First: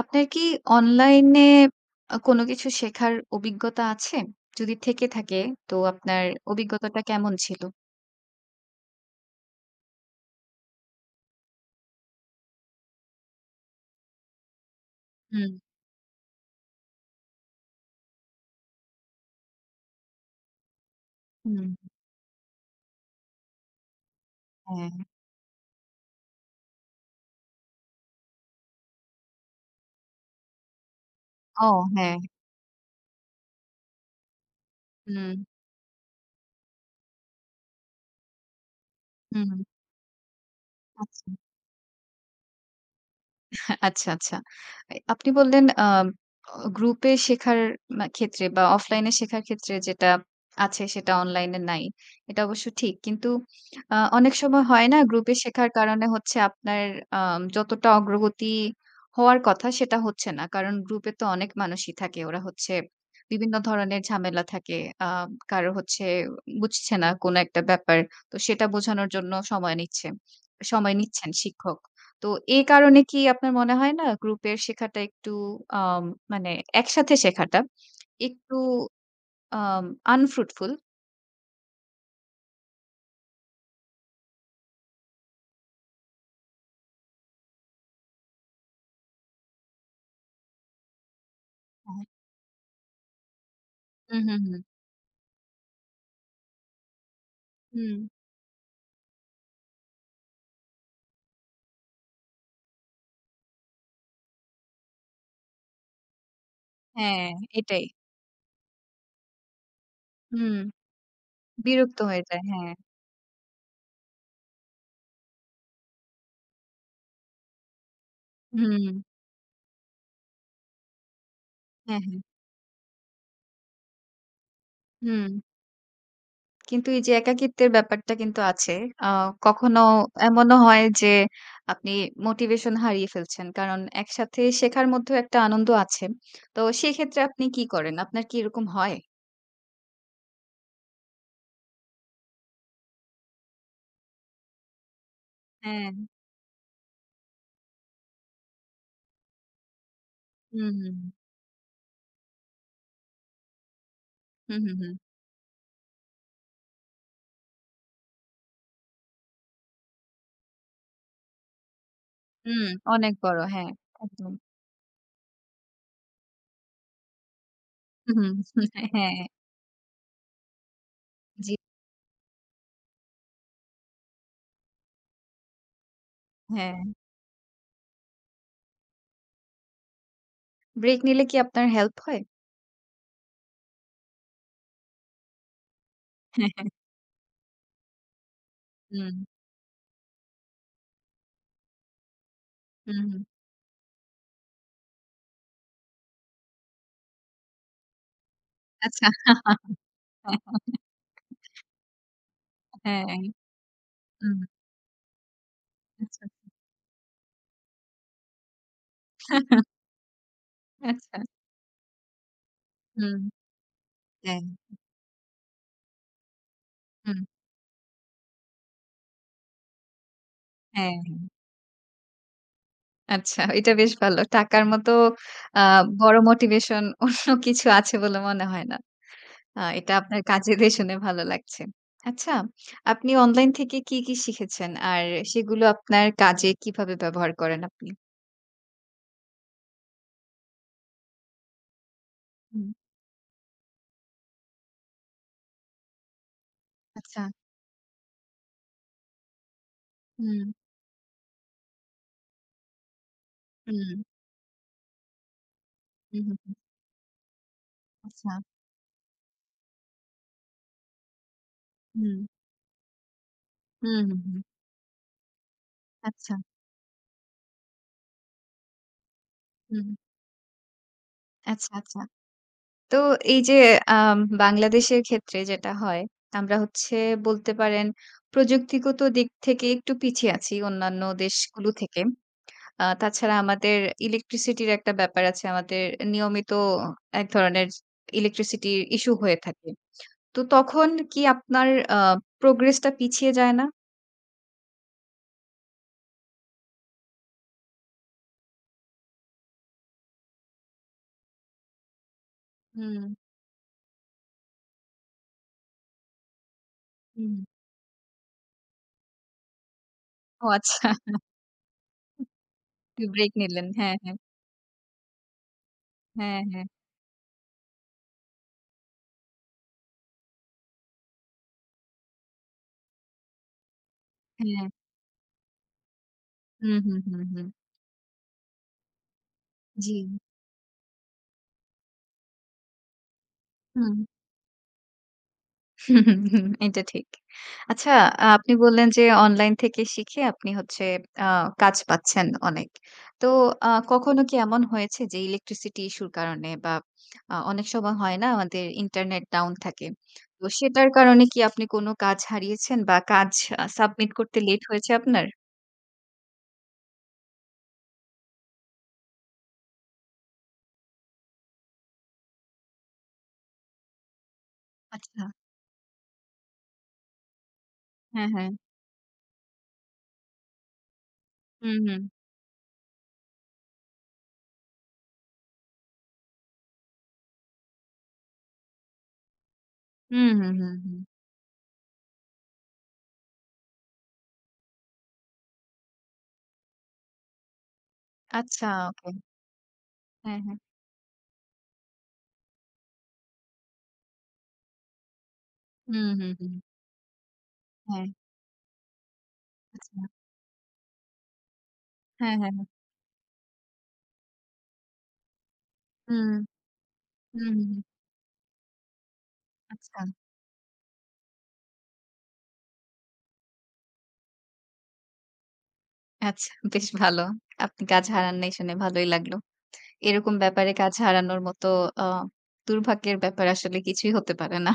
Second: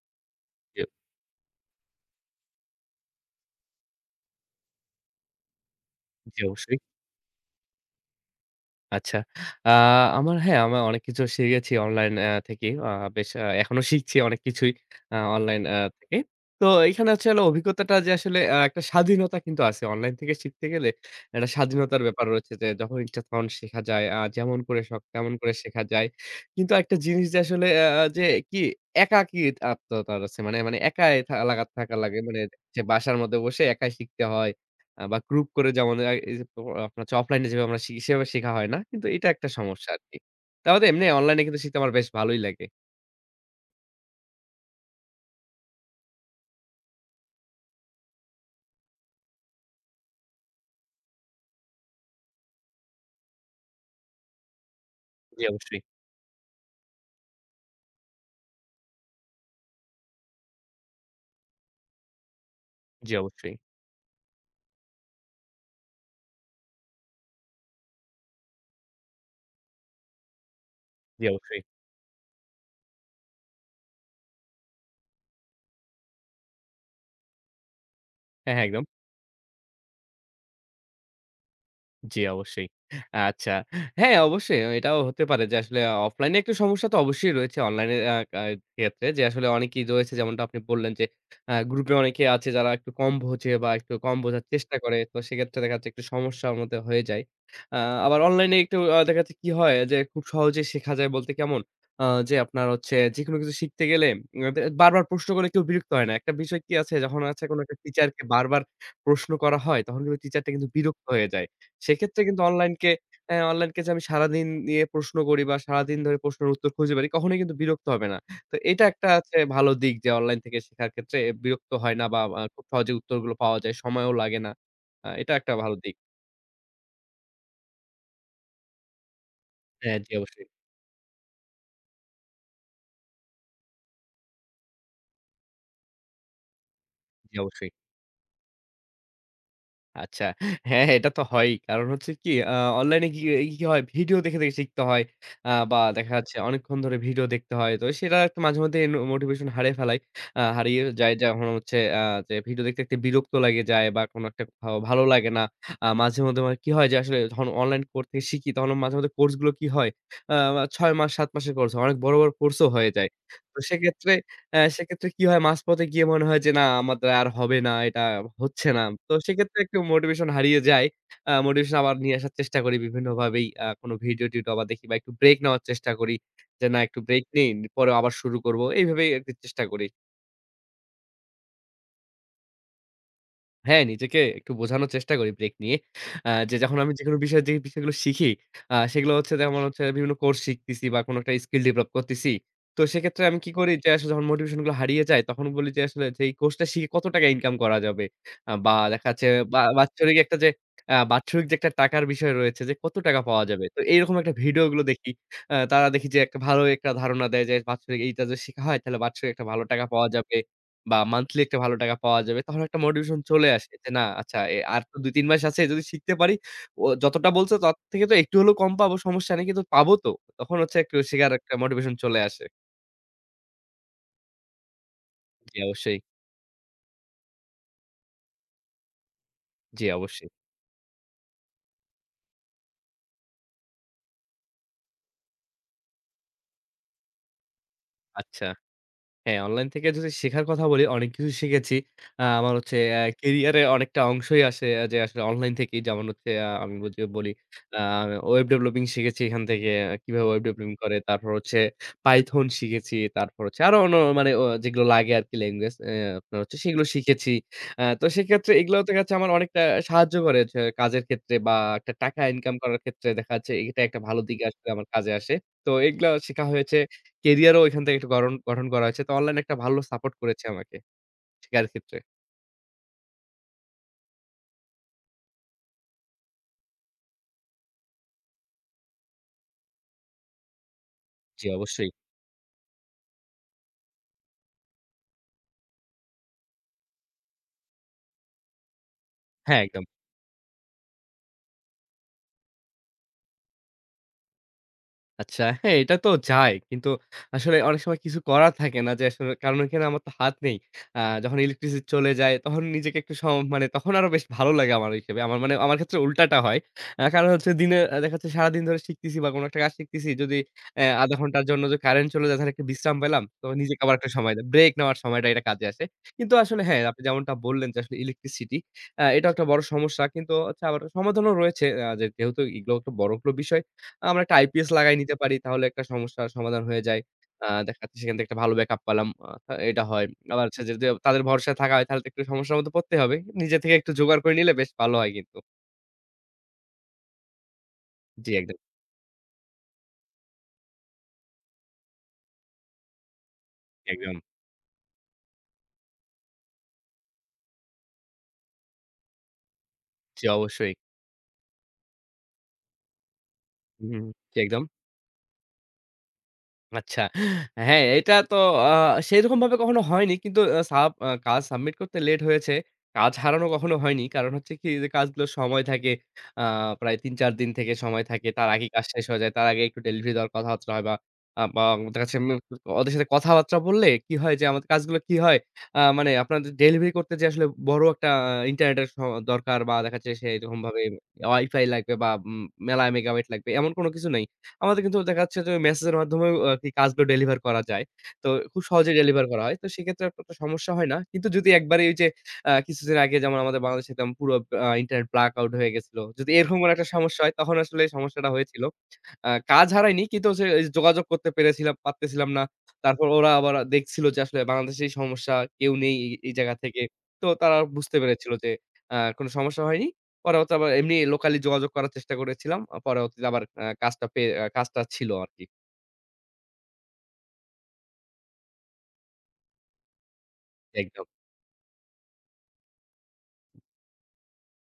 আপনার কি জি, অনলাইনে কোনো কিছু শেখার অভিজ্ঞতা আছে? যদি থেকে থাকে তো আপনার জি অবশ্যই। অভিজ্ঞতাটা কেমন ছিল? আচ্ছা। আ আমার হ্যাঁ, আমার অনেক কিছু শিখেছি অনলাইন থেকে। বেশ এখনো শিখছি অনেক কিছুই হুম, অনলাইন থেকে। তো এখানে হচ্ছে হলো অভিজ্ঞতাটা যে আসলে একটা স্বাধীনতা কিন্তু আছে। অনলাইন থেকে শিখতে গেলে একটা হুম। স্বাধীনতার ব্যাপার রয়েছে যে যখন ইচ্ছা তখন শেখা যায়। যেমন করে শখ তেমন করে শেখা যায়। কিন্তু একটা জিনিস যে আসলে যে কি একাকী আত্মতা আছে। মানে, মানে একাই থা লাগা ও থাকা হ্যাঁ। লাগে। মানে যে বাসার মধ্যে বসে একাই শিখতে হয়। বা হুম, গ্রুপ করে যেমন এই যে আপনার হচ্ছে অফলাইনে যেভাবে আমরা শিখি সেভাবে শেখা হয় না। কিন্তু এটা একটা হুম, সমস্যা আরকি। তার বাদে এমনি আচ্ছা। অনলাইনে কিন্তু শিখতে আমার বেশ ভালোই লাগে। আচ্ছা, আচ্ছা। আপনি বললেন আম অ গ্রুপে শেখার ক্ষেত্রে বা অফলাইনে শেখার ক্ষেত্রে যেটা আছে সেটা অনলাইনে নাই। এটা অবশ্য ঠিক। কিন্তু অনেক সময় হয় না গ্রুপে জি, শেখার অবশ্যই। কারণে হচ্ছে আপনার যতটা অগ্রগতি হওয়ার কথা সেটা হচ্ছে না। কারণ গ্রুপে তো অনেক মানুষই থাকে। ওরা হচ্ছে জি, অবশ্যই। বিভিন্ন ধরনের ঝামেলা থাকে। আ কারো হচ্ছে বুঝছে না কোনো একটা ব্যাপার। তো সেটা বোঝানোর জন্য সময় জি, নিচ্ছেন অবশ্যই। শিক্ষক। তো এই কারণে কি আপনার মনে হয় না গ্রুপের শেখাটা একটু আম মানে একসাথে শেখাটা হ্যাঁ, একটু হ্যাঁ, একদম। আম আনফ্রুটফুল? জি, অবশ্যই। আচ্ছা। হ্যাঁ, অবশ্যই এটাও হতে পারে যে আসলে অফলাইনে একটু সমস্যা তো অবশ্যই রয়েছে অনলাইনে আ আ ক্ষেত্রে যে আসলে অনেকেই রয়েছে যেমনটা আপনি বললেন যে গ্রুপে হ্যাঁ। অনেকে আছে যারা একটু কম বোঝে বা একটু কম হুম, হুম, বোঝার হুম। চেষ্টা করে। তো সেক্ষেত্রে দেখা যাচ্ছে একটু সমস্যার মধ্যে হয়ে যায়। আ হুম, আবার অনলাইনে একটু দেখা যাচ্ছে কি হয় যে খুব সহজেই শেখা যায় বলতে কেমন? আ যে আপনার হচ্ছে যেকোনো কিছু শিখতে গেলে উম দে বারবার প্রশ্ন করলে কেউ বিরক্ত হয় না। একটা বিষয় কি আছে যখন হ্যাঁ, আছে কোনো একটা এটাই। টিচারকে বারবার প্রশ্ন করা হয় তখন কিন্তু টিচারটা হুম, কিন্তু বিরক্ত হয়ে যায়। বিরক্ত সেক্ষেত্রে হয়ে কিন্তু যায়। হ্যাঁ, অনলাইনকে যে আমি সারাদিন নিয়ে প্রশ্ন করি বা সারাদিন ধরে প্রশ্নের উত্তর খুঁজে বেড়াই কখনোই কিন্তু বিরক্ত হবে না। তো এটা হুম, একটা আছে ভালো দিক যে অনলাইন থেকে শেখার ক্ষেত্রে বিরক্ত হয় হ্যাঁ, না বা হ্যাঁ, খুব সহজে উত্তরগুলো পাওয়া যায়, সময়ও লাগে না। এটা হুম। একটা ভালো দিক। কিন্তু এই যে একাকিত্বের ব্যাপারটা কিন্তু আছে। আ কখনো হ্যাঁ, জি অবশ্যই, এমনও হয় যে আপনি মোটিভেশন হারিয়ে ফেলছেন। কারণ একসাথে শেখার মধ্যেও একটা আনন্দ আছে। তো সেক্ষেত্রে জি আপনি কি অবশ্যই। করেন? আপনার কি এরকম হয়? আচ্ছা। হ্যাঁ, এটা তো হয়ই। কারণ হচ্ছে কি অনলাইনে কি কি হয় ভিডিও দেখে, দেখে শিখতে হয়। বা হ্যাঁ। দেখা যাচ্ছে অনেকক্ষণ ধরে ভিডিও দেখতে হয়। তো সেটা একটা মাঝে মধ্যে মোটিভেশন হারিয়ে ফেলাই। হুম, হারিয়ে হুম, যায় যখন হচ্ছে যে ভিডিও দেখতে, দেখতে বিরক্ত লাগে যায় বা কোনো একটা হুম, হুম, হুম। ভালো লাগে না। মাঝে মধ্যে মানে কি হয় যে আসলে যখন অনলাইন কোর্স থেকে শিখি তখন মাঝে মধ্যে কোর্সগুলো কি হয় আ ৬ মাস ৭ মাসের কোর্স হয়। অনেক বড়, বড় হুম, কোর্সও হয়ে যায়। অনেক বড়। তো হ্যাঁ, একদম। সেক্ষেত্রে কি হয় মাঝপথে গিয়ে মনে হয় যে না আমার দ্বারা আর হবে না, এটা হুম, হচ্ছে না। তো হ্যাঁ, সেক্ষেত্রে একটু মোটিভেশন হারিয়ে যায়। জি, মোটিভেশন আবার নিয়ে আসার চেষ্টা করি বিভিন্নভাবেই। কোনো ভিডিও-টিডিও আবার দেখি বা একটু ব্রেক নেওয়ার চেষ্টা করি। যে না হ্যাঁ। একটু ব্রেক নেই, পরে আবার শুরু করব। এইভাবেই আরকি চেষ্টা করি। ব্রেক নিলে কি আপনার হেল্প হয়? হ্যাঁ, নিজেকে একটু বোঝানোর চেষ্টা করি ব্রেক নিয়ে। যে যখন আমি যেকোনো বিষয় যে বিষয়গুলো শিখি, সেগুলো হুম, হচ্ছে যেমন হচ্ছে বিভিন্ন কোর্স শিখতেছি বা কোনো একটা স্কিল ডেভেলপ করতেছি। তো হুম, সেক্ষেত্রে হুম। আমি কি করি যে আসলে যখন মোটিভেশন গুলো হারিয়ে যায় তখন বলি যে আসলে যে এই কোর্সটা শিখে কত টাকা ইনকাম করা যাবে? বা দেখা যাচ্ছে আচ্ছা। বা বাৎসরিক একটা যে বাৎসরিক যে একটা টাকার বিষয় রয়েছে যে কত হ্যাঁ, টাকা পাওয়া যাবে? তো এইরকম একটা হুম, ভিডিও গুলো দেখি। তারা দেখি যে আচ্ছা। একটা ভালো একটা ধারণা দেয় যে বাৎসরিক এইটা যদি শেখা হয় তাহলে বাৎসরিক একটা ভালো টাকা পাওয়া যাবে। বা আচ্ছা, মান্থলি একটা ভালো টাকা পাওয়া যাবে। তখন একটা মোটিভেশন হুম, চলে আসে যে, "না আচ্ছা হ্যাঁ, এ আর তো ২-৩ মাস আছে যদি শিখতে পারি ও হুম, যতটা বলছে তার থেকে তো একটু হলেও কম পাবো সমস্যা নেই কিন্তু পাবো তো।" তখন হচ্ছে হ্যাঁ, একটু শেখার হ্যাঁ। একটা মোটিভেশন চলে আসে। আচ্ছা, এটা বেশ ভালো। টাকার মতো জি, আ অবশ্যই। বড় মোটিভেশন অন্য কিছু আছে বলে মনে হয় না। জি, এটা আপনার অবশ্যই। কাজে দিয়ে শুনে ভালো লাগছে। আচ্ছা, আপনি অনলাইন থেকে কি, কি শিখেছেন? আর সেগুলো আপনার কাজে কিভাবে ব্যবহার করেন আপনি? আচ্ছা। হ্যাঁ, অনলাইন থেকে যদি শেখার কথা বলি, অনেক কিছু শিখেছি। আমার হুম। হচ্ছে ক্যারিয়ারে অনেকটা অংশই আসে যে আসলে অনলাইন থেকেই। যেমন হচ্ছে আমি যদি আচ্ছা। বলি আ ওয়েব ডেভেলপিং শিখেছি এখান থেকে। কিভাবে ওয়েব হুম, ডেভেলপিং করে। তারপর হচ্ছে পাইথন শিখেছি। তারপর হচ্ছে আরো হুম, অন্য হুম, মানে যেগুলো লাগে আরকি ল্যাঙ্গুয়েজ হুম, আপনার হুম, হচ্ছে সেগুলো শিখেছি। তো আচ্ছা। সেক্ষেত্রে এগুলো তো কাছে আমার অনেকটা সাহায্য করে যে কাজের ক্ষেত্রে বা একটা হুম, টাকা ইনকাম করার ক্ষেত্রে দেখা যাচ্ছে এটা হুম, একটা ভালো হুম, হুম। দিকে আসলে আমার কাজে আসে। তো এগুলা আচ্ছা। শেখা হয়েছে। ক্যারিয়ারও এখান থেকে একটু গরন গঠন করা হয়েছে। তো অনলাইন একটা ভালো হুম, সাপোর্ট করেছে আমাকে শেখার আচ্ছা, ক্ষেত্রে। আচ্ছা। তো এই যে আম বাংলাদেশের ক্ষেত্রে যেটা হয়, আমরা হচ্ছে বলতে পারেন প্রযুক্তিগত দিক থেকে একটু পিছিয়ে আছি অন্যান্য জি, দেশগুলো অবশ্যই। থেকে। তাছাড়া আমাদের ইলেকট্রিসিটির একটা ব্যাপার আছে। আমাদের নিয়মিত এক ধরনের ইলেকট্রিসিটির ইস্যু হয়ে হ্যাঁ, থাকে। একদম। তো তখন কি আপনার আ প্রোগ্রেস টা পিছিয়ে যায় না? আচ্ছা, হ্যাঁ, এটা তো যায়। কিন্তু আসলে অনেক সময় কিছু করার থাকে না যে আসলে কারণ এখানে আমার তো হাত নেই। যখন ইলেকট্রিসিটি চলে যায় তখন নিজেকে হুম, একটু সম মানে তখন আরো বেশ ভালো লাগে আমার হিসেবে। আমার মানে আমার ক্ষেত্রে উল্টাটা হয়। কারণ হুম। হচ্ছে দিনে দেখা যাচ্ছে সারাদিন ধরে শিখতেছি বা কোনো একটা কাজ শিখতেছি। যদি ও আচ্ছা, ০.৫ ঘন্টার জন্য যদি কারেন্ট চলে যায় তাহলে একটু বিশ্রাম পেলাম। ব্রেক তো নিলেন। নিজেকে আবার হ্যাঁ, একটা হ্যাঁ। সময় দেই। ব্রেক নেওয়ার সময়টা এটা কাজে আসে। কিন্তু হ্যাঁ, আসলে হ্যাঁ, হ্যাঁ, আপনি যেমনটা বললেন যে আসলে ইলেকট্রিসিটি এটাও একটা বড় সমস্যা। কিন্তু হচ্ছে আবার সমাধানও রয়েছে। যে যেহেতু এগুলো একটা বড় কোনো বিষয়। আমরা একটা হ্যাঁ। আইপিএস লাগায় নিতে পারি। তাহলে একটা সমস্যার সমাধান হুম, হয়ে হুম, যায়। হুম, হুম। দেখা যাচ্ছে সেখান থেকে একটা ভালো ব্যাকআপ পেলাম। এটা জি। হয়। আবার হচ্ছে যদি তাদের ভরসায় থাকা হয় তাহলে তো একটু সমস্যার মধ্যে পড়তেই হবে। নিজে থেকে একটু হুম। জোগাড় করে নিলে বেশ ভালো হয় কিন্তু। এটা ঠিক। আচ্ছা জি আপনি একদম, বললেন যে অনলাইন থেকে শিখে আপনি হচ্ছে আ কাজ পাচ্ছেন অনেক। তো জি, একদম। কখনো কি এমন হয়েছে যে ইলেকট্রিসিটি ইস্যুর কারণে বা অনেক সময় হয় না আমাদের ইন্টারনেট ডাউন থাকে। জি তো অবশ্যই। সেটার কারণে কি আপনি কোনো কাজ হারিয়েছেন বা কাজ হুম, সাবমিট জি করতে একদম। লেট হয়েছে আপনার? আচ্ছা। হ্যাঁ, এটা তো আ সেরকমভাবে কখনো হয়নি। কিন্তু আ সাব আ কাজ সাবমিট করতে লেট হয়েছে। কাজ হারানো কখনো হয়নি। কারণ হচ্ছে কি যে আচ্ছা। কাজগুলোর সময় থাকে আ প্রায় ৩-৪ দিন থেকে সময় থাকে। হ্যাঁ, তার হ্যাঁ। আগেই কাজ শেষ হয়ে যায়। তার আগে একটু ডেলিভারি দেওয়ার কথাবার্তা হয় বা হুম, হুম। দেখা যাচ্ছে ওদের সাথে কথাবার্তা বললে কি হয় যে আমাদের কাজগুলো কি হয়? মানে আপনাদের ডেলিভারি করতে যে আসলে বড় একটা ইন্টারনেটের দরকার বা দেখা যাচ্ছে হুম, হুম, হুম, সেরকমভাবে হুম। ওয়াইফাই লাগবে বা মেলা মেগাবাইট লাগবে এমন কোনো কিছু নেই। আমাদের কিন্তু দেখা যাচ্ছে যে ওই মেসেজের মাধ্যমেও আরকি কাজগুলো ডেলিভার করা যায়। তো খুব আচ্ছা সহজেই ওকে। ডেলিভার করা হয়। তো সেক্ষেত্রে অতটা হ্যাঁ, হ্যাঁ। সমস্যা হয় না। কিন্তু যদি একবারে ওই যে কিছুদিন আগে যেমন আমাদের বাংলাদেশে একদম পুরো ইন্টারনেট ব্ল্যাক আউট হয়ে গেছিল। হুম, যদি হুম, হুম। এরকম কোনো একটা সমস্যা হয় তখন আসলে এই হ্যাঁ, সমস্যাটা হয়েছিল। কাজ আচ্ছা। হারায়নি কিন্তু হচ্ছে এই যোগাযোগ করতে পেরেছিলাম পারতেছিলাম হ্যাঁ, না। হ্যাঁ, হ্যাঁ। তারপর ওরা আবার দেখছিল যে আসলে বাংলাদেশেই সমস্যা, কেউ নেই এই হুম, এই জায়গা থেকে। তো হুম, তারা হুম, হুম। বুঝতে পেরেছিল যে কোনো সমস্যা হয়নি। আচ্ছা, পরে হচ্ছে আবার এমনি লোকালি যোগাযোগ করার চেষ্টা করেছিলাম। পরে হচ্ছে যে আবার কাজটা পেয়ে কাজটা ছিল আরকি। আচ্ছা বেশ ভালো। আপনি কাজ হারান নাই শুনে ভালোই লাগলো। এরকম ব্যাপারে কাজ একদম। হারানোর মতো আ দুর্ভাগ্যের ব্যাপার আসলে কিছুই হতে পারে না।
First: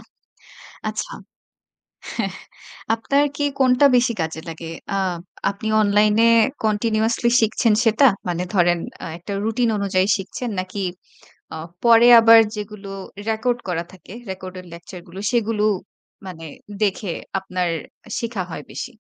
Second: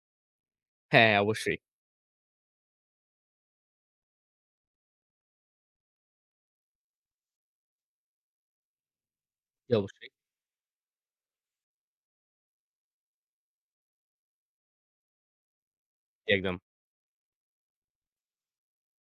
হ্যাঁ, আচ্ছা হ্যাঁ, অবশ্যই। আপনার কি কোনটা বেশি কাজে লাগে? আ আপনি অনলাইনে কন্টিনিউয়াসলি শিখছেন সেটা? মানে ধরেন একটা রুটিন জি, অনুযায়ী অবশ্যই। শিখছেন নাকি আ পরে আবার যেগুলো রেকর্ড করা থাকে, রেকর্ডেড লেকচার গুলো সেগুলো জি, মানে একদম। দেখে আপনার শিখা হয় বেশি?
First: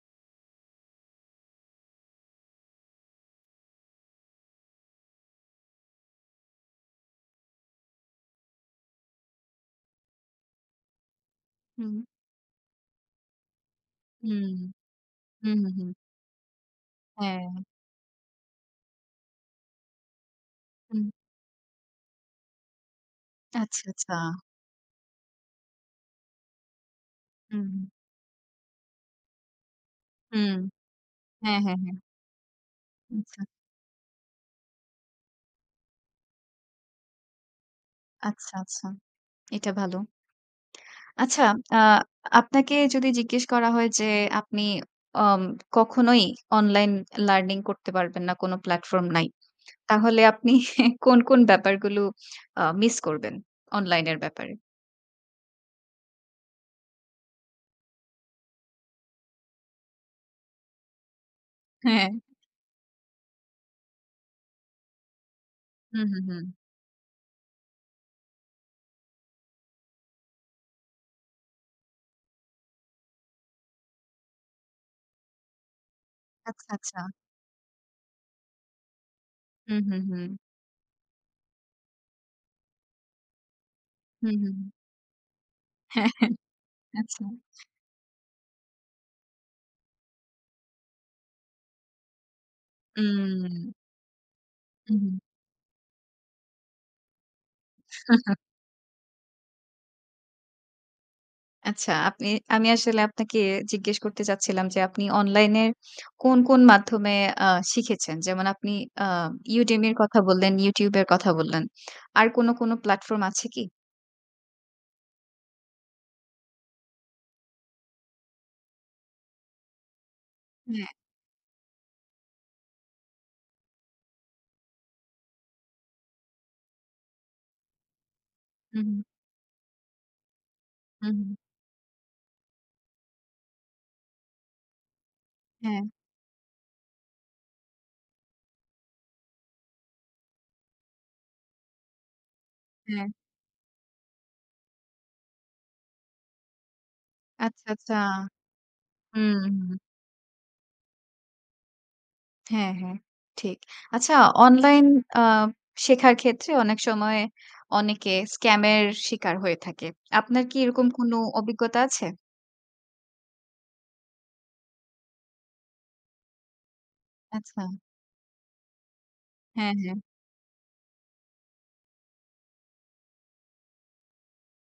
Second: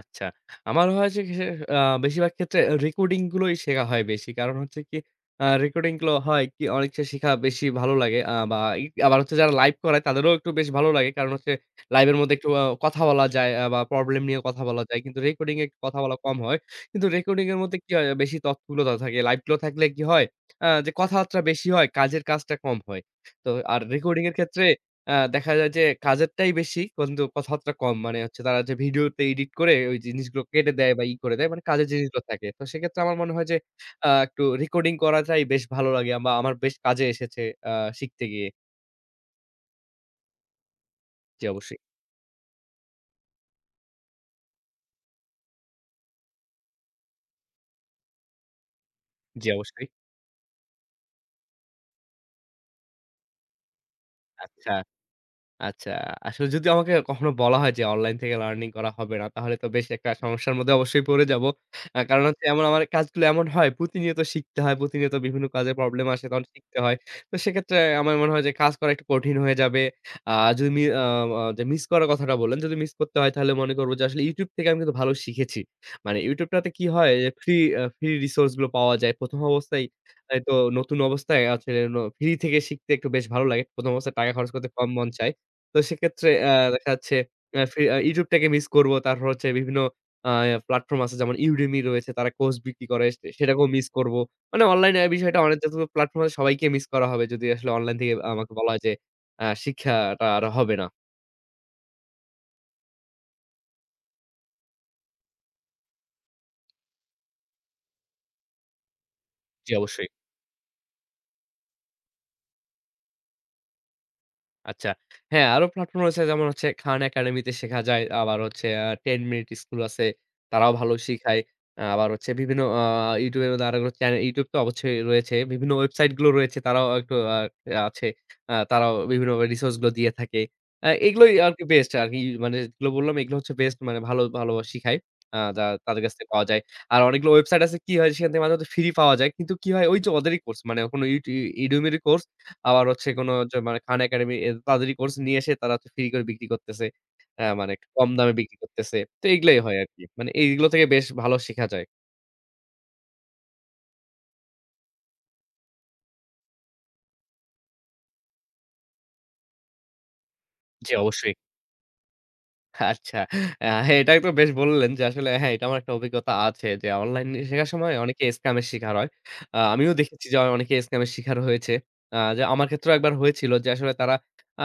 আচ্ছা। আমার হয় যে সে আ বেশিরভাগ ক্ষেত্রে রেকর্ডিং গুলোই শেখা হয় বেশি। কারণ হচ্ছে কি রেকর্ডিং গুলো হয় কি অনেক শেখা বেশি ভালো লাগে। আ বা ই আবার হচ্ছে যারা লাইভ করায় তাদেরও একটু বেশ ভালো লাগে। কারণ হচ্ছে হুম, লাইভের মধ্যে একটু কথা বলা যায় বা প্রবলেম নিয়ে হুম। কথা বলা যায়। কিন্তু রেকর্ডিং হুম, এ হুম, একটু হুম। কথা বলা কম হয়। কিন্তু রেকর্ডিং হ্যাঁ, এর মধ্যে কি হয় বেশি তৎপরতা থাকে। লাইভ গুলো থাকলে কি হয় যে হুম। কথাবার্তা বেশি হয়, কাজের কাজটা কম হয়। তো আর আচ্ছা, আচ্ছা। রেকর্ডিং এর ক্ষেত্রে দেখা যায় যে কাজেরটাই বেশি কিন্তু হুম, কথাবার্তা কম। মানে হচ্ছে তারা যে ভিডিওতে এডিট করে ওই জিনিসগুলো হুম। কেটে দেয় বা ই করে দেয় হ্যাঁ, মানে হ্যাঁ, কাজের হ্যাঁ। জিনিসগুলো থাকে। তো সেক্ষেত্রে আমার মনে আচ্ছা, হয় যে একটু রেকর্ডিং করাটাই বেশ ভালো লাগে বা আমার বেশ কাজে এসেছে আ শিখতে গিয়ে। আচ্ছা, আচ্ছা। এটা ভালো। জি আচ্ছা, অবশ্যই, আ আপনাকে যদি জিজ্ঞেস করা হয় যে আপনি অম কখনোই অনলাইন লার্নিং করতে পারবেন না, কোনো প্ল্যাটফর্ম নাই। জি অবশ্যই। তাহলে আপনি কোন, কোন ব্যাপারগুলো মিস করবেন অনলাইনের ব্যাপারে? আচ্ছা। আচ্ছা। আসলে যদি আমাকে কখনো বলা হয় যে অনলাইন থেকে লার্নিং করা হবে না, তাহলে তো বেশ একটা সমস্যার মধ্যে অবশ্যই পড়ে যাবো। হ্যাঁ। কারণ হচ্ছে এমন আমার কাজগুলো এমন হয় প্রতিনিয়ত শিখতে হয়। প্রতিনিয়ত বিভিন্ন কাজের হুম, প্রবলেম হুম, আসে তখন হুম। শিখতে হয়। তো সেক্ষেত্রে আমার মনে হয় যে কাজ করা একটু কঠিন হয়ে যাবে। আ যদি মি আ আ যে মিস করার কথাটা বললেন, যদি মিস করতে হয় তাহলে মনে করব যে আসলে YouTube থেকে আমি কিন্তু ভালো শিখেছি। মানে YouTube আচ্ছা, টাতে কি আচ্ছা। হয় যে ফ্রি ফ্রি রিসোর্স গুলো পাওয়া যায়। ১ম হুম, অবস্থায় হুম, হুম। এই তো নতুন অবস্থায় আছে ফ্রি থেকে শিখতে একটু বেশ ভালো লাগে। ১ম অবস্থায় টাকা হুম, খরচ হুম। করতে কম মন চায়। তো হ্যাঁ, সেক্ষেত্রে দেখা যাচ্ছে আচ্ছা। অ্যা ফে আ YouTube টাকে মিস করব। তারপর হচ্ছে বিভিন্ন আ প্ল্যাটফর্ম আছে যেমন Udemy রয়েছে তারা কোর্স বিক্রি করে সে সেটাকেও উম মিস করব। মানে অনলাইনে হুম, এই হুম। বিষয়টা অনেক যতগুলো প্ল্যাটফর্ম আছে সবাইকে মিস করা হবে যদি আসলে অনলাইন থেকে আমাকে বলা হয় যে শিক্ষাটা আর হবে না। আচ্ছা, আপনি আমি আসলে আপনাকে জিজ্ঞেস করতে চাচ্ছিলাম যে আপনি অনলাইনের কোন, কোন মাধ্যমে আ শিখেছেন? যেমন আপনি আ জি, Udemy এর অবশ্যই। কথা বললেন, YouTube এর কথা বললেন। আর কোন, কোন প্ল্যাটফর্ম আছে কি? আচ্ছা। হ্যাঁ, আরো প্ল্যাটফর্ম রয়েছে যেমন হচ্ছে খান একাডেমিতে শেখা যায়। আবার হচ্ছে ১০ মিনিট স্কুল আছে। তারাও হ্যাঁ। ভালো শিখায়। আবার হচ্ছে বিভিন্ন YouTube এর মধ্যে আরেকগুলো চ্যানেল YouTube তো অবশ্যই রয়েছে। বিভিন্ন ওয়েবসাইট গুলো রয়েছে তারাও একটু আছে। হুম, তারাও বিভিন্ন রিসোর্স গুলো দিয়ে থাকে। হুম, এগুলোই হুম, আরকি বেস্ট আরকি মানে যেগুলো বললাম এগুলো হচ্ছে বেস্ট মানে ভালো, ভালো শিখায়। যা হ্যাঁ, তাদের কাছ থেকে পাওয়া যায়। আর অনেকগুলো ওয়েবসাইট আছে কি হয় সেখান থেকে মাঝে, মাঝে ফ্রি পাওয়া যায়। কিন্তু কি হয় ওই যে ওদেরই কোর্স মানে কোনো Udemy কোর্স আবার হ্যাঁ। হচ্ছে কোনো যে মানে খান একাডেমি এ তাদেরই কোর্স নিয়ে এসে তারা হচ্ছে ফ্রি করে বিক্রি করতেছে। আচ্ছা, মানে একটু আচ্ছা। কম দামে বিক্রি করতেছে। তো হুম, এগুলাই হুম। হয় আরকি। মানে এইগুলো থেকে বেশ ভালো শিখা যায়। হ্যাঁ, হ্যাঁ, ঠিক। আচ্ছা অনলাইন আ শেখার ক্ষেত্রে অনেক সময় অনেকে স্ক্যামের শিকার হয়ে থাকে। আপনার কি এরকম জি, কোনো অবশ্যই। অভিজ্ঞতা আছে? আচ্ছা। হ্যাঁ, এটা তো বেশ বললেন যে আসলে হ্যাঁ, এটা আমার একটা অভিজ্ঞতা আছে যে অনলাইন আচ্ছা। শেখার সময় অনেকে স্ক্যামের শিকার হয়। হ্যাঁ, আমিও হ্যাঁ, দেখেছি যে অনেকে স্ক্যামের শিকার হয়েছে। যে আমার ক্ষেত্রেও একবার হয়েছিল যে আসলে তারা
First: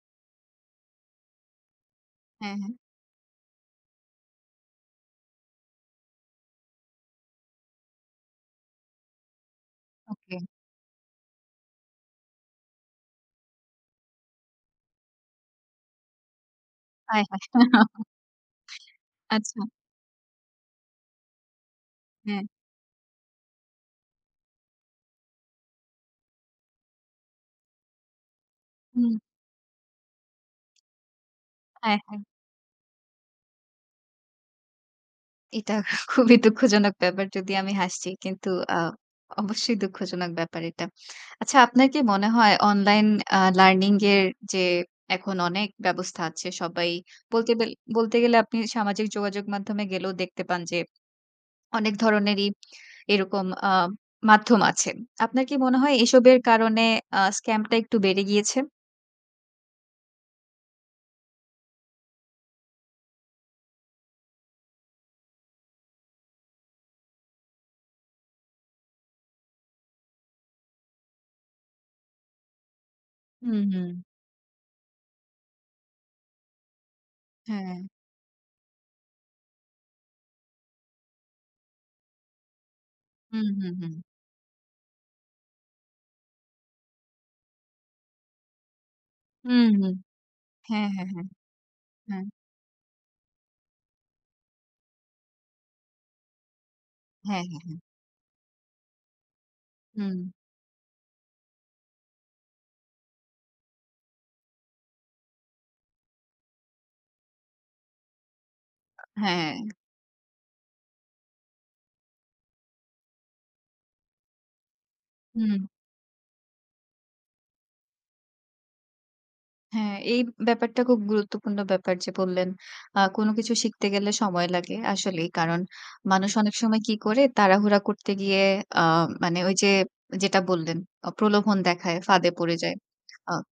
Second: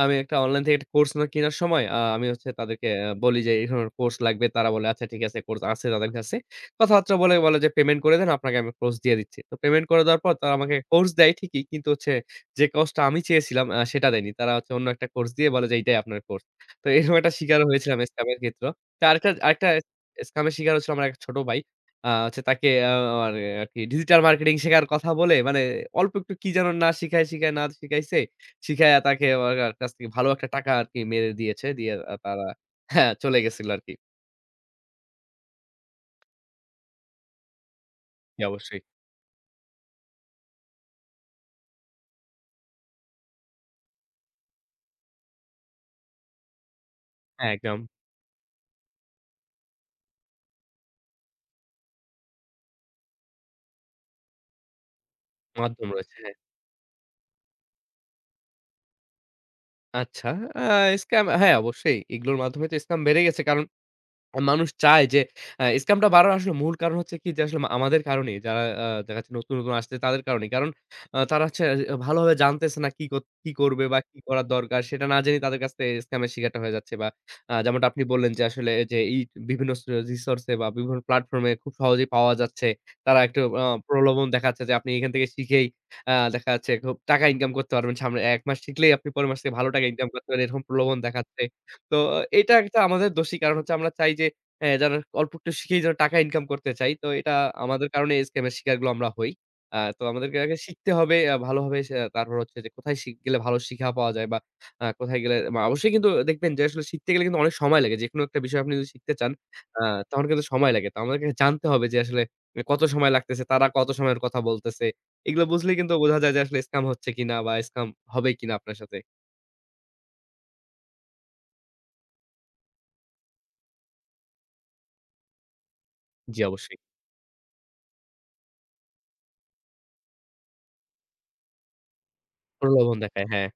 আমি একটা অনলাইন থেকে একটা কোর্স না কেনার সময় আমি হচ্ছে হ্যাঁ, হ্যাঁ। তাদেরকে বলি যে এই ধরনের কোর্স লাগবে। তারা বলে আচ্ছা ঠিক আছে কোর্স আছে তাদের কাছে। কথাবার্তা বলে বলে যে পেমেন্ট করে দেন আপনাকে আমি কোর্স দিয়ে দিচ্ছি। তো পেমেন্ট করে দেওয়ার পর ওকে। তারা আমাকে কোর্স দেয় ঠিকই কিন্তু হচ্ছে যে কোর্সটা আমি চেয়েছিলাম সেটা দেয়নি। তারা হচ্ছে অন্য একটা কোর্স দিয়ে বলে যে এইটাই আপনার কোর্স। তো এরকম আয় একটা শিকার হায়! হয়েছিলাম স্কাম এর ক্ষেত্রেও। তো আরেকটা আচ্ছা, আরেকটা স্কাম এর শিকার হয়েছিল আমার এক ছোট ভাই। হচ্ছে হ্যাঁ। তাকে মানে আরকি ডিজিটাল মার্কেটিং শেখার কথা বলে মানে অল্প একটু কি যেন না শিখায়, শিখায় না শিখাইছে। শিখাইয়া হুম। তাকে আমার কাছ থেকে ভালো একটা টাকা আরকি মেরে দিয়েছে। দিয়ে হ্যাঁ, হ্যাঁ। তারা হ্যাঁ, চলে গেছিল আরকি। এটা খুবই দুঃখজনক ব্যাপার যদি আমি হাসছি। জি, কিন্তু অবশ্যই। অবশ্যই দুঃখজনক ব্যাপার এটা। আচ্ছা আপনার কি মনে হয় অনলাইন লার্নিং এর যে এখন অনেক ব্যবস্থা আছে সবাই হ্যাঁ, বলতে বেল একদম বলতে গেলে আপনি সামাজিক যোগাযোগ মাধ্যমে গেলেও দেখতে পান যে অনেক ধরনেরই এরকম মাধ্যম আছে। আপনার কি মনে মাধ্যম হয় রয়েছে। হ্যাঁ। এসবের কারণে স্ক্যামটা একটু বেড়ে গিয়েছে? আচ্ছা, আ স্কাম হ্যাঁ, অবশ্যই এগুলোর মাধ্যমে তো স্কাম বেড়ে গেছে। কারণ মানুষ চায় যে স্ক্যামটা বাড়ার আসলে মূল কারণ হচ্ছে কি যে আসলে আমাদের কারণেই। যারা দেখা যাচ্ছে নতুন, নতুন আসছে তাদের কারণেই। কারণ তারা হচ্ছে ভালোভাবে জানতেছে না কি কি হুম, করবে হুম। বা কি করা দরকার সেটা না জেনেই তাদের কাছ থেকে স্ক্যামের শিকারটা হয়ে যাচ্ছে বা হ্যাঁ। যেমনটা আপনি বললেন যে আসলে যে এই বিভিন্ন রিসোর্স এ বা বিভিন্ন প্ল্যাটফর্ম এ খুব সহজেই পাওয়া যাচ্ছে। তারা একটু হুম, হুম, হুম। প্রলোভন দেখাচ্ছে যে আপনি এখান থেকে শিখেই দেখা যাচ্ছে খুব টাকা ইনকাম করতে পারবেন। সামনে ১ মাস শিখলেই আপনি পরের মাস থেকে হুম, ভালো টাকা হুম। ইনকাম করতে পারেন। এরকম হ্যাঁ, প্রলোভন হ্যাঁ, হ্যাঁ, দেখাচ্ছে। তো হ্যাঁ, এটা একটা আমাদের দোষী। কারণ হচ্ছে আমরা চাই যে যেন অল্প একটু শিখেই যেন টাকা ইনকাম করতে চাই। তো এটা হ্যাঁ। আমাদের কারণে এই স্ক্যাম এর শিকারগুলো আমরা হই। তো হুম, আমাদেরকে আগে শিখতে হবে ভালোভাবে সে তারপর হচ্ছে যে কোথায় গেলে ভালো শিক্ষা পাওয়া যায় বা কোথায় গেলে অবশ্যই কিন্তু দেখবেন যে আসলে শিখতে গেলে কিন্তু অনেক সময় লাগে। যেকোনো একটা বিষয় আপনি যদি শিখতে চান হ্যাঁ, আ তখন কিন্তু সময় লাগে। তো আমাদেরকে জানতে হবে যে আসলে এ কত সময় লাগতেছে, তারা কত সময়ের কথা বলতেছে। এগুলো হুম, বুঝলেই কিন্তু বোঝা যায় যে আসলে স্ক্যাম হচ্ছে কিনা বা স্ক্যাম হবে কিনা আপনার সাথে। হ্যাঁ, এই ব্যাপারটা খুব গুরুত্বপূর্ণ ব্যাপার যে বললেন, কোনো কিছু শিখতে গেলে সময় লাগে। আসলেই কারণ মানুষ জি, অনেক অবশ্যই। সময় কি করে তাড়াহুড়া করতে গিয়ে আ মানে ওই যে যেটা বললেন প্রলোভন দেখায়, ফাঁদে পড়ে যায়। প্রলোভন দেখায়। আ হ্যাঁ,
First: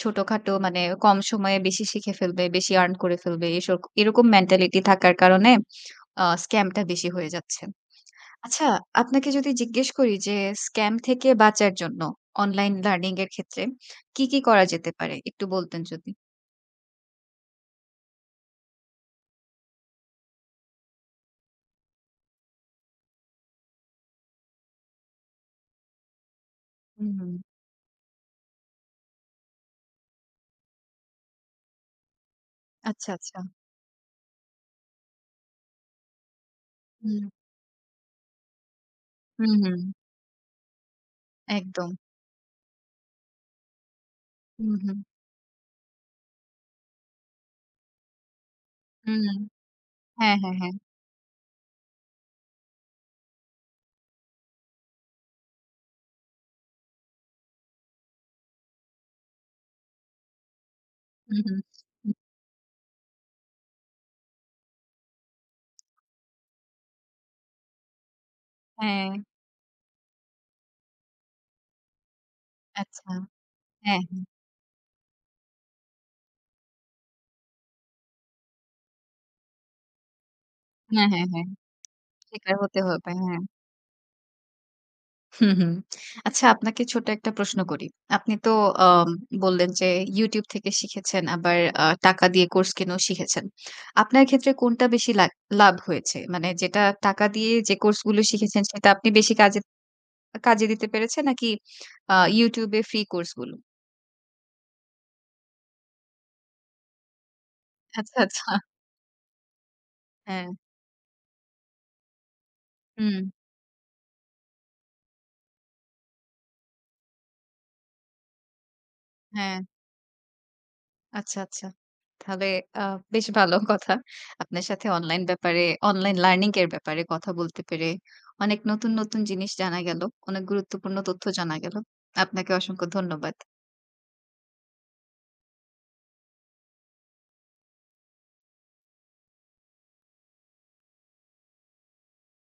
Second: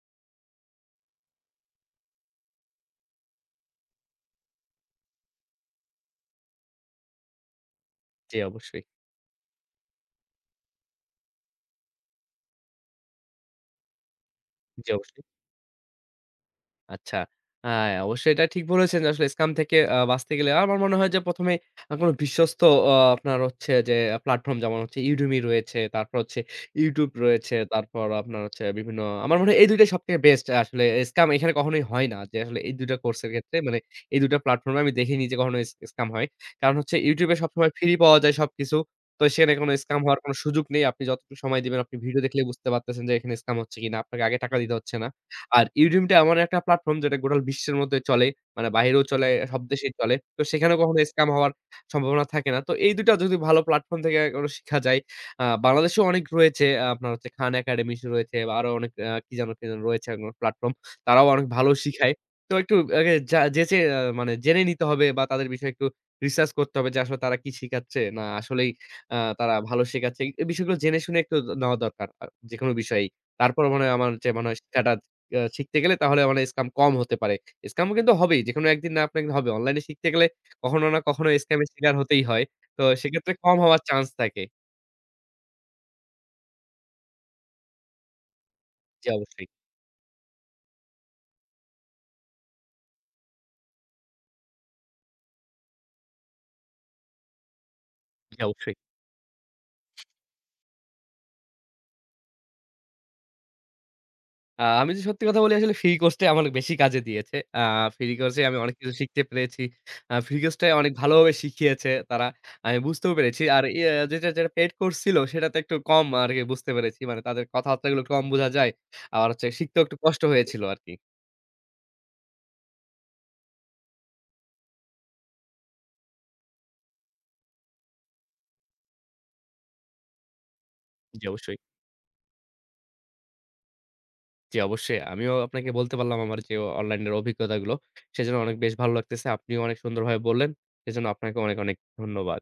ছোটখাটো মানে কম সময়ে বেশি শিখে ফেলবে, বেশি আর্ন করে ফেলবে। এরকম মেন্টালিটি থাকার কারণে স্ক্যামটা বেশি হয়ে যাচ্ছে। জি আচ্ছা, অবশ্যই। আপনাকে যদি জিজ্ঞেস করি যে স্ক্যাম থেকে বাঁচার জন্য অনলাইন লার্নিং এর ক্ষেত্রে কি, কি করা জি, যেতে পারে? অবশ্যই। একটু বলতেন যদি? আচ্ছা। হ্যাঁ, অবশ্যই এটা ঠিক বলেছেন যে আসলে স্কাম থেকে বাঁচতে গেলে আমার মনে হয় যে ১ম এ কোনো বিশ্বস্ত আপনার হচ্ছে যে প্ল্যাটফর্ম যেমন হচ্ছে Udemy রয়েছে, তারপর হচ্ছে হুম, YouTube হুম। রয়েছে, তারপর আপনার হচ্ছে বিভিন্ন আমার মনে হয় এই ২ টাই সবথেকে বেস্ট। আসলে স্কাম এখানে কখনোই হয় না। যে আসলে এই ২ টা আচ্ছা, কোর্সের আচ্ছা। ক্ষেত্রে মানে এই ২ টা প্ল্যাটফর্মে আমি দেখিনি যে কখনো স্কাম হয়। কারণ হচ্ছে হুম, YouTube এ সবসময় ফ্রি পাওয়া যায় সবকিছু। তো হুম, সেখানে কোনো হুম, স্কাম হওয়ার কোনো সুযোগ নেই। আপনি যতটুকু সময় দিবেন একদম। আপনি ভিডিও দেখলেই বুঝতে পারতেছেন যে এখানে স্কাম হচ্ছে কিনা। আপনাকে আগে টাকা হুম, দিতে হচ্ছে হুম, না। আর ইউডেমিটা এমন একটা প্ল্যাটফর্ম যেটা গোটা বিশ্বের মধ্যে চলে। মানে বাহিরেও চলে, হুম। সব দেশেই চলে। হ্যাঁ, তো হ্যাঁ, হ্যাঁ। সেখানেও কখনো স্কাম হওয়ার সম্ভাবনা থাকে না। তো এই ২ টা যদি ভালো প্ল্যাটফর্ম থেকে কোনো শিখা যায়। বাংলাদেশেও অনেক রয়েছে। আপনার হচ্ছে খান একাডেমি রয়েছে বা আরো অনেক কি যেন, কি যেন রয়েছে প্ল্যাটফর্ম। তারাও হুম, অনেক ভালো শিখায়। হুম। তো একটু আগে যা যেচে মানে জেনে নিতে হবে বা তাদের বিষয়ে একটু রিসার্চ করতে হবে যে আসলে তারা কি শিখাচ্ছে? না আসলেই হ্যাঁ, তারা ভালো শেখাচ্ছে। এই বিষয়গুলো জেনে শুনে একটু নেওয়া দরকার। যেকোনো বিষয়েই। আচ্ছা। তারপর মনে হয় হ্যাঁ, আমার যে মনে হয় শিক্ষাটা শিখতে গেলে তাহলে মানে স্কাম কম হতে পারে। স্কামও কিন্তু হবেই। যেকোনো একদিন না আপনার হবে। অনলাইনে শিখতে গেলে কখনো না হ্যাঁ, হ্যাঁ, কখনো হ্যাঁ। স্কামের শিকার হতেই হয়। শিকার হতে তো হবে। সেক্ষেত্রে হ্যাঁ। কম হওয়ার চান্স থাকে। হুম, হুম। আচ্ছা আপনাকে ছোট্ট একটা প্রশ্ন করি। আপনি তো জি আম অবশ্যই, বললেন যে YouTube থেকে শিখেছেন আবার টাকা দিয়ে কোর্স কিনেও শিখেছেন। আপনার ক্ষেত্রে কোনটা বেশি লাভ হয়েছে? মানে যেটা টাকা দিয়ে যে কোর্সগুলো জি শিখেছেন অবশ্যই। সেটা আপনি বেশি কাজে কাজে দিতে পেরেছেন নাকি YouTube এ ফ্রি কোর্সগুলো? আমি যদি সত্যি কথা বলি আসলে ফ্রি কোর্সটাই আমার বেশি কাজে দিয়েছে। ফ্রি আচ্ছা, কোর্সে আচ্ছা। আমি অনেক কিছু শিখতে পেরেছি। ফ্রি হ্যাঁ। কোর্সটাই অনেক ভালোভাবে শিখিয়েছে তারা। আমি বুঝতেও হুম, পেরেছি। আর ইয়া যেটা পেইড কোর্স ছিল সেটাতে একটু কম আরকি বুঝতে পেরেছি। মানে তাদের কথাবার্তাগুলো কম বোঝা যায়। আবার হচ্ছে হ্যাঁ। শিখতেও একটু কষ্ট হয়েছিল আরকি। আচ্ছা, আচ্ছা। তাহলে আ বেশ ভালো কথা। আপনার সাথে অনলাইন ব্যাপারে অনলাইন লার্নিং এর ব্যাপারে কথা বলতে পেরে অনেক নতুন, নতুন জিনিস জানা গেল। অনেক গুরুত্বপূর্ণ তথ্য জি জানা অবশ্যই। গেল। আপনাকে অসংখ্য ধন্যবাদ। জি, অবশ্যই। আমিও আপনাকে বলতে পারলাম আমার যে অনলাইনের অভিজ্ঞতাগুলো। সেজন্য অনেক বেশ ভালো লাগতেছে। আপনিও অনেক সুন্দরভাবে বললেন। সেজন্য আপনাকে অনেক, অনেক ধন্যবাদ।